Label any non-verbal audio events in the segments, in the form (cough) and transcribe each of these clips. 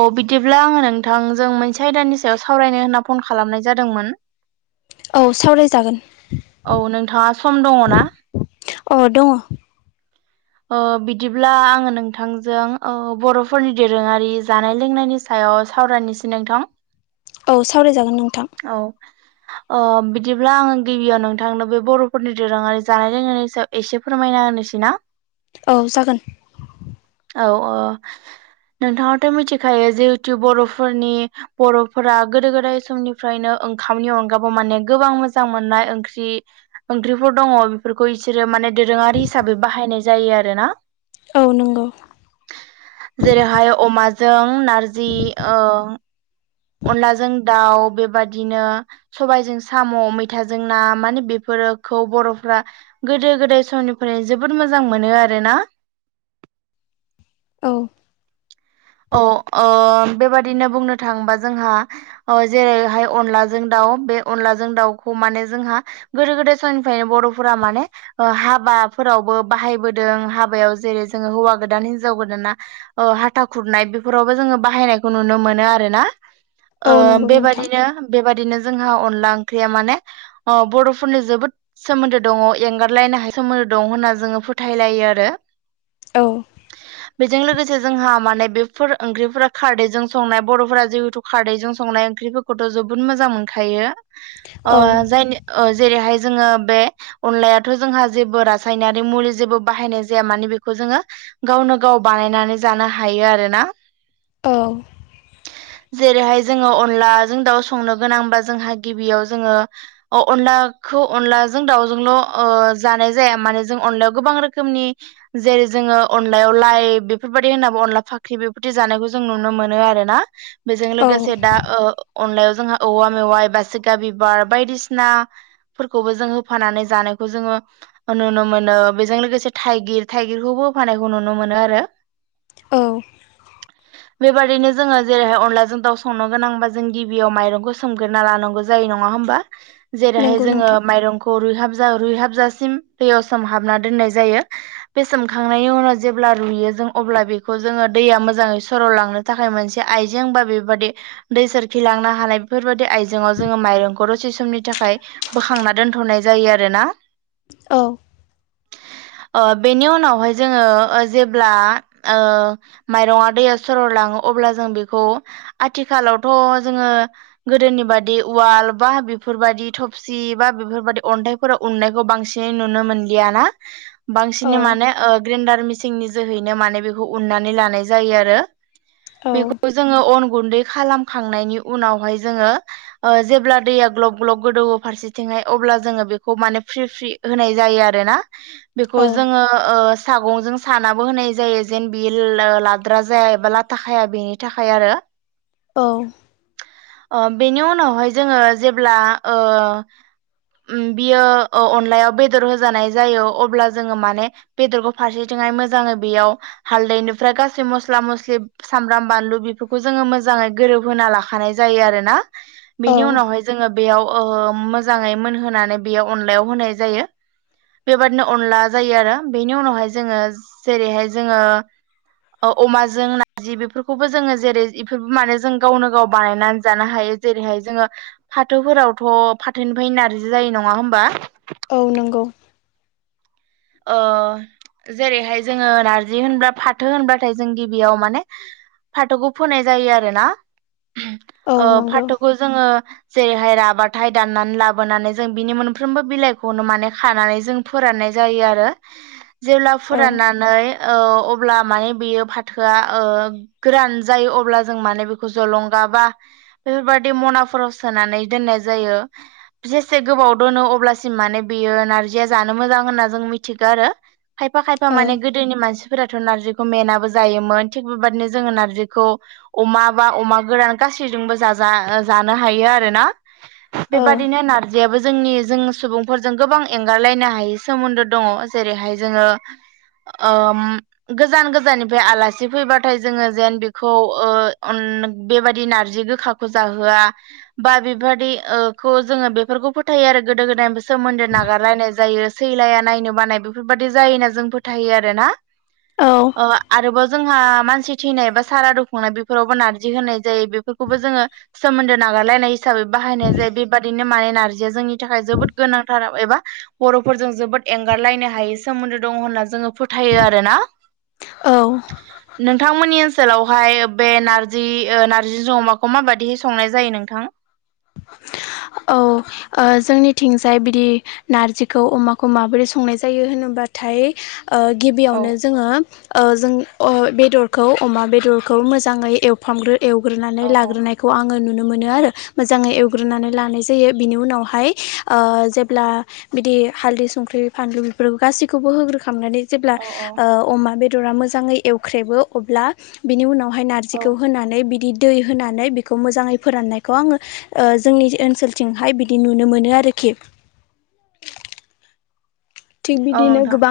औ बिदिब्ला आङो नोंथांजों मोनसे आयदानि सायाव सावरायनो होनना फन खालामनाय जादोंमोन औ सावरायजागोन औ नोंथाङा सम दङ ना? अ दङ बिदिब्ला आङो नोंथांजों बर'फोरनि दोरोङारि जानाय लोंनायनि सायाव सावरायनिसै नोंथां। औ सावरायजागोन नों औ बिदिब्ला आङो गिबियाव नोंथांनो बे बर'फोरनि दोरोङारि जानाय लोंनायनि सायाव एसे फोरमायना होनोसै। ना औ जागोन औ औ नोंथाङाथ' मिथिखायो जिहेतु बर'फोरनि बर'फोरा गोदो गोदाय समनि ओमफ्रायनो ओंखामनि अनगाबो माने गोबां मोजां मोननाय ओंख्रि ओंख्रिफोर दङ बेफोरखौ बिसोरो माने दोरोङारि हिसाबै बाहायनाय जायो आरो ना औ नंगौ जेरैहाय अमाजों नारजि अनलाजों दाउ बेबादिनो सबाइजों साम' मैथाजों ना माने बेफोर रो खौ बर'फोरा गोदो गोदाय समनिफ्राय जोबोद मोजां मोनो आरोना (inaudible) औ औ ओ बेबादिनो बुंनो थाङोबा जोंहा जेरैहाय अनलाजों दाउ आव बे अनलाजों दाउखौ माने जोंहा गोदो गोदाय समनिफ्रायनो बर'फोरा माने ओ हाबा फोरावबो बाहायबोदों हाबायाव जेरै जोङो हौवा गोदान हिनजाव गोदाना हाथा खुरनाय बेफोरावबो जोङो बाहायनायखौ नुनो मोनो आरोना ओ औ नंगौ नोंथां बेबादिनो बेबादिनो जोंहा अनला ओंख्रिया माने बर'फोरजों जोबोद सोमोनदो दङ एंगारलायनो हायै सोमोन्दो दं होनना जोङो फोथायलायो आरो औ बेजों लोगोसे जोंहा माने बेफोर ओंख्रिफोरा खारदैजों संनाय बर'फोरा जिहेथु खारदैजों संनाय ओंख्रिफोरखौथ जोबोद मोजां मोन खायो ओ औ जायनि ओ जेरैहाय जोङो बे अनलायाथ जोंहा जेबो रासायनारि मुलि जेबो बाहायनाय जाया माने बेखौ जोङो गावनो गाव बानायनानै जानो हायो आरोना औ जेरैहाय जोङो अनलाजों दाउ संनो गोनांबा जोंहा गिबियाव जोङो ओ अनला खौ अनलाजों दाउजोंल' जानाय जाया माने जों अनलायाव गोबां रोखोमनि जेरै जोङो अनलायाव लाइ बेफोरबायदि होनाबो अनला फाख ख्रि बेबादि जानायखौ जों नुनो मोनो आरो ना बेजों औ लोगोसे दा ओ अनलायाव जोंहा औवा मेवाइ बासिगा बिबार बायदिसिना फोरखौबो जों होफानानै जानायखौ जोङो नुनो मोनो बेजों लोगोसे थाइगिर थाइगिरखौबो होफानायखौ नुनो मोनो आरो औ बेबायदिनो जोङो जेरैहाय अनलाजों दाउ संनो गोनांबा जों गिबियाव माइरंखौ सोमग्रोना लानांगौ जायो नङा ङा होनबा जेरैहाय नंगौ जोङो नोंथां माइरंखौ रुयहाब जाव रुहाबजासिम दैयाव सोमहाबना दोननाय जायो बे सोमखांनायनि उनाव जेब्ला रुयो जों अब्ला बेखौ जोङो दैया मोजाङै सर'लांनो थाखाय मोनसे आइजें बा बेबादि दै सोरखिलांनो हानायफोरबादि आइजेंङाव जोङो माइरंखौ दसे समनि थाखाय बोखांना दोनथनाय जायो आरोना औ ओ बेनि उनावहाय जोङो ओ जेब्ला ओ माइरङा दैया सर' लाङो अब्ला जों बेखौ आथिखालावथ जोङो गोदोनि बादि उवाल बा बेफोरबायदि थफसि बा बेफोरबायदि अन्थाइफोराव उननायखौ बांसिन‌ नुनो मोनलिया ना औ बांसिनै माने ग्रेन्डार मिसिननि जोहैनो माने बेखौ उन्नानै लानाय जायो आरो औ बेखौ जोङो अन गुन्दै खालामखांनायनि उनावहाय जोङो जेब्ला दैया ग्लब ग्लब गोदौव फारसेथिंहाय अब्ला अब्ला जोङो बेखौ माने फ्रि फ्रि होनाय जायो आरोना बेखौ औ जोङो ओ सागंजों सानाबो होनाय जायो जेन बियो ला द्रा जाया एबा लाथा खाया बेनि थाखाय आरो औ ओ बेनि उनावहाय जोङो जेब्ला ओ बियो ओ अनलायाव बेदर होजानाय जायो अब्ला जोङो माने बेदरखौ फारसेथिं हाय मोजाङै बेयाव हालदैनिफ्राय गास सै मस्ला मस्लि सामब्राम बानलु बेफोरखौ जोङो मोजाङै गोरोबहोना लाखानाय जायो आरोना औ बेनि उनावहाय जोङो बेयाव ओ मोजाङै मोनहोनानै बेयो अनलायाव होनाय जायो बेबादिनो अनला जायो आरो बेनि उनावहाय जोङो जेरैहाय जोङो अमाजों नारजि बेफोरखौबो जोङो जेरै इफोरबो माने जों गावनो गाव बानायनानै जानो हायो जेरैहाय जोङो बिदि जायो नङा होमबा औ नंगौ। जेरैहाय जोङो नारजि होनबा फाथो होनबाथाय जों गिबियाव माने फाथोखौ फोनाय जायो आरो ना औ नंगौ फाथोखौ जोङो जेरैहाय राबाथायाइ दाननानै लाबोनानै जों बिनि मोनफ्रोमबो बिलाइखौनो माने खानानै जों फोराननाय जायो आरो जेब्ला औ फोराननानै अब्ला माने बियो फाथोआ गोरान जायो अब्ला जों माने बेखौ जलंगा। बेफोरबायदि मनाफोराव सोनानै दोननाय जायो जेसे गोबाव दोनो‌। अब्लासिम माने बेयो नारजिया जानो मोजां होनना जों मिथिगो आरो खायफा खायफा औ माने गोदोनि मानसि फोराथ' नारजिखौ मेनाबो जायोमोन थिग बेबायदिनो जोङो नारजिखौ अमा बा अमा गोरान गासै। गासैजोंबो जाजा जानो हायो आरोना। बेबादिनो नारजियाबो जोंनि जों सुबुंफोरजों गोबां एंगारलायनो हाय सोमोनदो दङ जेरैहाय जोङो गोजान गोजाननिफ्राय आलासि फैबाथाय जोङो जेन बेखौ ओ बेबायदि नारजि गोखाखौ जाहोआ। बा बेबायदिखौ जोङो बेफोरखौ फोथायो आरो गोदो गोदायनि सोमोनदो नागारलायनाय जायो। नायनो बानाय बेफोरबायदि जायो होनना जों फोथायो आरोना औ आरोबाव। जोंहा मानसि थैनाय बा सारादु खुंनाय बेफोरावबो नारजि होनाय जायो बेफोरखौबो जोङो सोमोनदो ना नागारलायनाय हिसाबै बाहायनाय जायो बेबादिनो माने नारजिया जोंनि थाखाय जोबोद गोनांथार एबा बर' फोरजों जोबोद एंगारलायनो हायै सोमोनदो दङ होनना जोङो फोथायो आरो ना। औ औ नोंथांमोननि ओनसोलावहाय बे नारजि नारजि जों अमाखौ माबायदिहै संनाय जायो नोंथां। औ जोंनिथिंजाय बिदि नारजिखौ अमाखौ माबोरै संनाय जायो होनो। होनबाथाय ओ औ गिबियावनो जोङो ओ जों बेदरखौ अमा बेदरखौ मोजाङै एवफामग्रो औ एवग्रोनानै औ लाग्रोनायखौ आङो नुनो मोनो आरो। मोजाङै एवग्रोनानै लानाय जायो बिनि उनावहाय जेब्ला बिदि हालदै संख्रि। बे फानलु बेफोरखौ गासैखौबो होग्रोखांनानै जेब्ला औ औ अमा बेदरा मोजाङै एवख्रेबो अब्ला बिनि उनाव। बेहाय औ नारजिखौ होनानै बिदि दै होनानै बेखौ मोजाङै फोराननायखौ आङो। जोंनि ओनसोलथिंहाय बिदि नुनो मोनो आरोखि। थिग औ बिदिनो नोंथां गोबां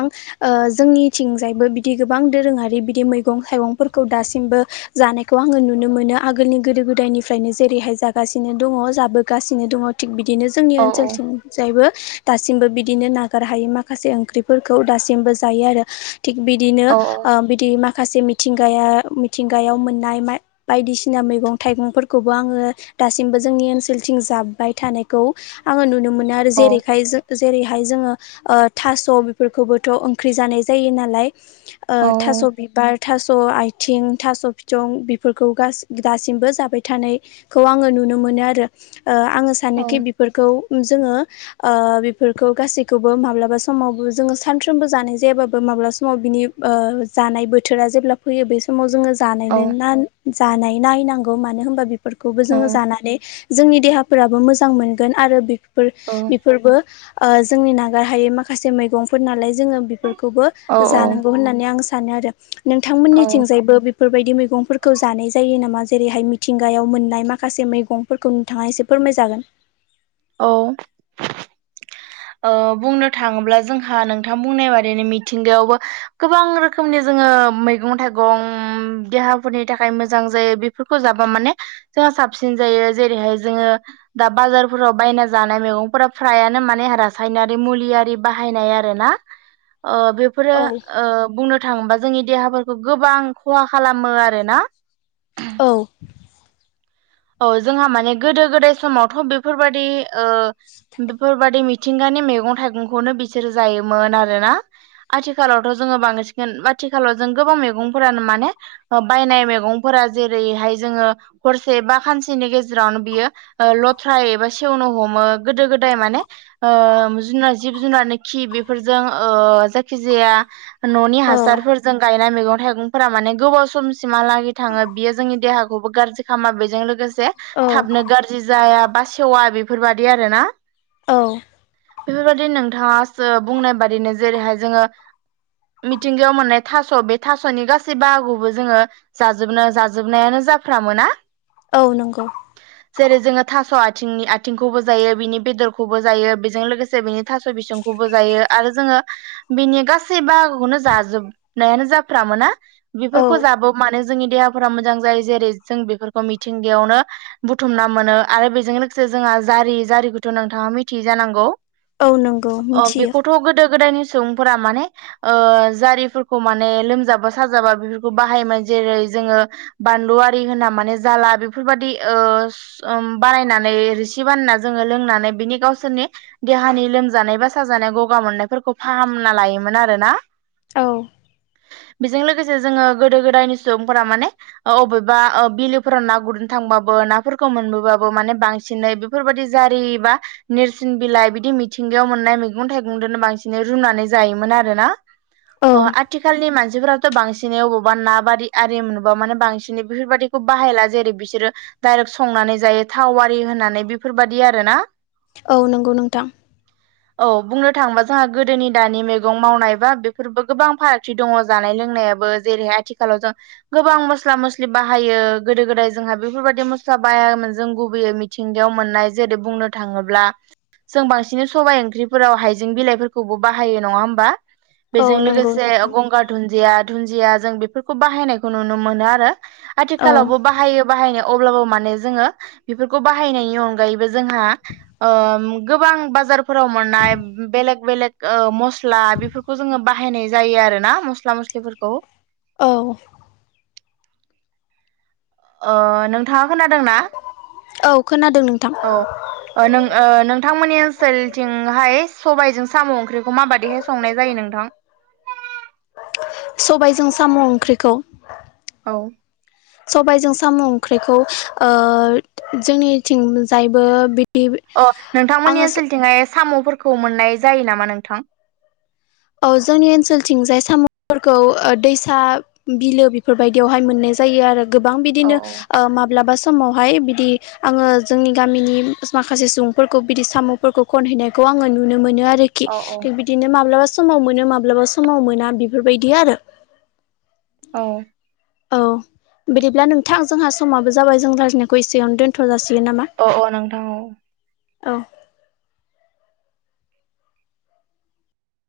जोंनिथिंजायबो बिदि गोबां दोरोङारि बिदि मैगं थाइगंफोरखौ दासिमबो जानायखौ। आङो नुनो मोनो आगोलनि गोदो गोदायनिफ्रायनो जेरैहाय जागासिनो दङ जाबोगासिनो दङ थिग बि बिदिनो जोंनि औ औ ओनसोलथिंजायबो दासिमबो बिदिनो नागारहायै माखासे। माखासे ओंख्रिफोरखौ दासिमबो जायो आरो थिग बिदिनो औ बिदि माख माखासे मिथिंगाया मिथिंगायाव मोननाय बायदिसिना मैगं थाइगंफोरखौबो आङो। दासिमबो जोंनि ओनसोलथिं जाबबाय थानायखौ आङो नुनो मोनो। नो जेरैहाय जेरैहाय जोङो। थास' बेफोरखौबोथ' ओंख्रि जानाय जायो नालाय औ थास' बिबार। थास' आथिं थास' फिथं बेफोरखौ दासिमबो जाबाय थानायखौ आङो नु नुनो मोनो आरो। आङो सानोखि बेफोरखौ जोङो बेफोरखौ गासैखौबो माब्लाबा। समावबो जोङो सानफ्रोमबो जानाय जायाबाबो माब्लाबा समाव बिनि औ जानाय बोथोरा जेब्ला फैयो बे समाव जोङो जानाय औ जानाय नायनांगौ मानो होनबा बेफोरखौबो औ जोङो जानानै। जोंनि देहाफोराबो मोजां मोनगोन आरो बेफोर बेफोरबो जोंनि नागार हायै माखासे मैगंफोर नालाय जोङो बेफोरखौबो औ जानांगौ होननानै आं सा सानो आरो औ नोंथांमोननिथिंजायबो बेफोरबायदि मैगंफोरखौ जानाय जायो नामा? जेरैहाय मिथिंगायाव मोननाय माखासे मैगंफोरखौ नोंथाङा एसे फोरमायजागोन। औ। बुंनो थाङोब्ला जोंहा नोंथां बुंनाय बायदिनो मिथिंगायावबो गोबां रोखोमनि जों मैगं थाइगं देहाफोरनि थाखाय मोजां जायो बेफोरखौ जाबा माने जों साबसिन जायो जेरैहाय जोङो दा बाजारफोराव बायना जानाय मैगंफोरा फ्रायानो माने हारा नारि मुलियारि बाहायनाय आरोना बेफोरो औ बुंनो थाङोबा जोंनि देहाफोरखौ गोबां खहा खालामो आरोना औ औ जोंहा माने गोदो गोदाय समावथ' बेफोरबादि ओ बेफोरबादि मिथिंगानि मैगं थाइगंखौनो बिसोरो जायोमोन आरोना आथिखालावथ' जोंङो बांसिन आथिखालाव जों गोबां मैगंफोरानो माने बायनाय मैगंफोरा जेरैहाय जोंङो हरसे बा सानसेनि गेजेरावनो बियो लथ्राय एबा सेवनो हमो गोदो गोदाय माने (unintelligible) जिब जुनारनो खि बेफोरजों ओ जायखि जाया न'नि औ हासारफोरजों गायनाय मेगं थाइगंफोरा माने गोबाव समसिमहालागै थांङो बियो जोंनि देहाखौबो गाज्रि खालामा बेजों लोगोसे औ थाबनो गाज्रि जाया बा सेवा बेफोरबायादि आरो ना औ बेफोरबाददि नोंथांङासो बुंनाय बादिनो जेरैहाय जोंङो मिथिंगायाव मोननाय थास' बे थास'नि गासै बाहागोबो जोंङो जाजोबनो जाजोबनायानो ज जाफ्रामोना औ नंगौ जेरै जोंङो थास' आथिं आथिंनि आथिंखौबो जायो बिनि बेदरखौबो जायो बेजों लोगोसे बिनि थास' बिसंखौबो जायो आरो जोंङो बिनि गासै बाहागोखौनो जाजोब नायानो जाफ्रा मोनोना औ बेफोरखौ जाबोब माने जोंनि देहाफोरा मोजां जायो जेरै जों बेफोरखौ मिथिं बेयावनो बुथुमना मोनो आरो बेजों लोगोसे जोंहा जारि जारिखौथ' नोंथांङा मिथियै जानांगौ औ नंगौ मिथियो बेखौथ' गोदो गोदायनि सुबुंफोरा माने जारिफोरखौ माने लोमजाबा साजाबा बेफोरखौ बाहायोमोन जेरै जोङो बानलुआरि होनना माने जाला बे बेफोर बायदि बारायनानै रिसि बानायना जोंङो लोंनानै बिनि गावसोरनि देहानि लोमजानाय बा साजानाय गगा मोननायफोरखौ फाहामना लायोमोन आरो ना औ बेजों लोगोसे जोंङो गोदो गोदायनि सुबुंफोरा माने बबेबा बिलोफोरा ना गुरनो थांबाबो नाफोरखौ मोनबोबाबो माने बांसिनै बेफोरबायदि जारि बा नेरसिन बिलाइ बिदि मिथिंगायाव मोननाय मैगं थाइगंजोंनो बांसिन रुनानै जायोमोन आरोना औ अ आथिखालनि मानसि मानसिफोराथ' बांसिनै अबावबा बारि आरि मोनोबा माने बांसिनै बेफोरबायाददिखौ बाहायला जेरै बि बिसोरो डायरेक्ट संनानै जायो थावारि होनानै बेफोरबायाददि आरो ना औ नंगौ नोंथां औ बुंनो थांङोबा जोंहा गोदोनि दानि मैगं मावनाय बा बेफोरबो गोबां फारागथि दंङौ जानायनि लोंनायाबो जेरैहाय आथिखालाव जों गोबां मस्ला मस्लि बाहायो गोदो गोदाय जोंहा बेफोरबायदि मस्ला बायामोन जों गुबैयै मिथिंगायाव मोननाय जेरै बुंनो थांङोब्ला जों बांसिन सबाइ ओंख्रिफोराव हाइजें बिलाइफोरखौबो बाहायो नंङा होमबा औ बेजों नंगौ लोगोसे नोंथां गंगार दुन्दिया दुुनन्दिया जों बेफोरखौ बाहायनायखौ नुनो मोनो आरो औ आथिखालावबो बाहायो अब्लाबो माने जोङो बेफोरखौ बाहायनायनि अनगायै जोंहा गोबां आं बाजारफोराव मोननाय बेलेग बेलेग मस्ला बेफोरखौ जोंङो बाहायनाय जायो आरोना मस्ला मस्लिफोरखौ औ नोंथांङा खोनादोंना औ खोनादों नोंथां औ नों नोंथांमोननि ओनसोलथिंहाय सबायजों साम' ओंख्रिखौ माबादिहाय संनाय जायो नोंथां सबायजों साम' ओंख्रिखौ औ सबबायजों साम' ओंख्रिखौ ओ जोंनिथिंजायबो बिदि अ नोंथांमोननि आङो ओनसोलथिं जाय साम'फोरखौ मोननाय जायो नामा नोंथां? औ जोंनि ओनसोलथिंजाय साम'फोरखौ ओ दैसा बिलो बेफोरबायदियावहाय मोन जायो आरो गोबां औ बिदिनो औ ओ माब्लाबा सम समावहाय बिदि आंङो जोंनि गामिनि माखासे सुबुंफोरखौ बिदि साम'फोरखौ खनहैनायखौ आङो नुनो मोनो आरोखि औ दं बिदिनो माब्लाबा समाव समाव मोनो माब्लाबा समाव मोना बेफोरबायदि आरो । औ औ बिदिब्ला नोंथां जोंहा समाबो जाबाय जों रायज्लायनायखौ एसेयावनो दोनथ'जासिगोन । अ अ नोंथां औ । औ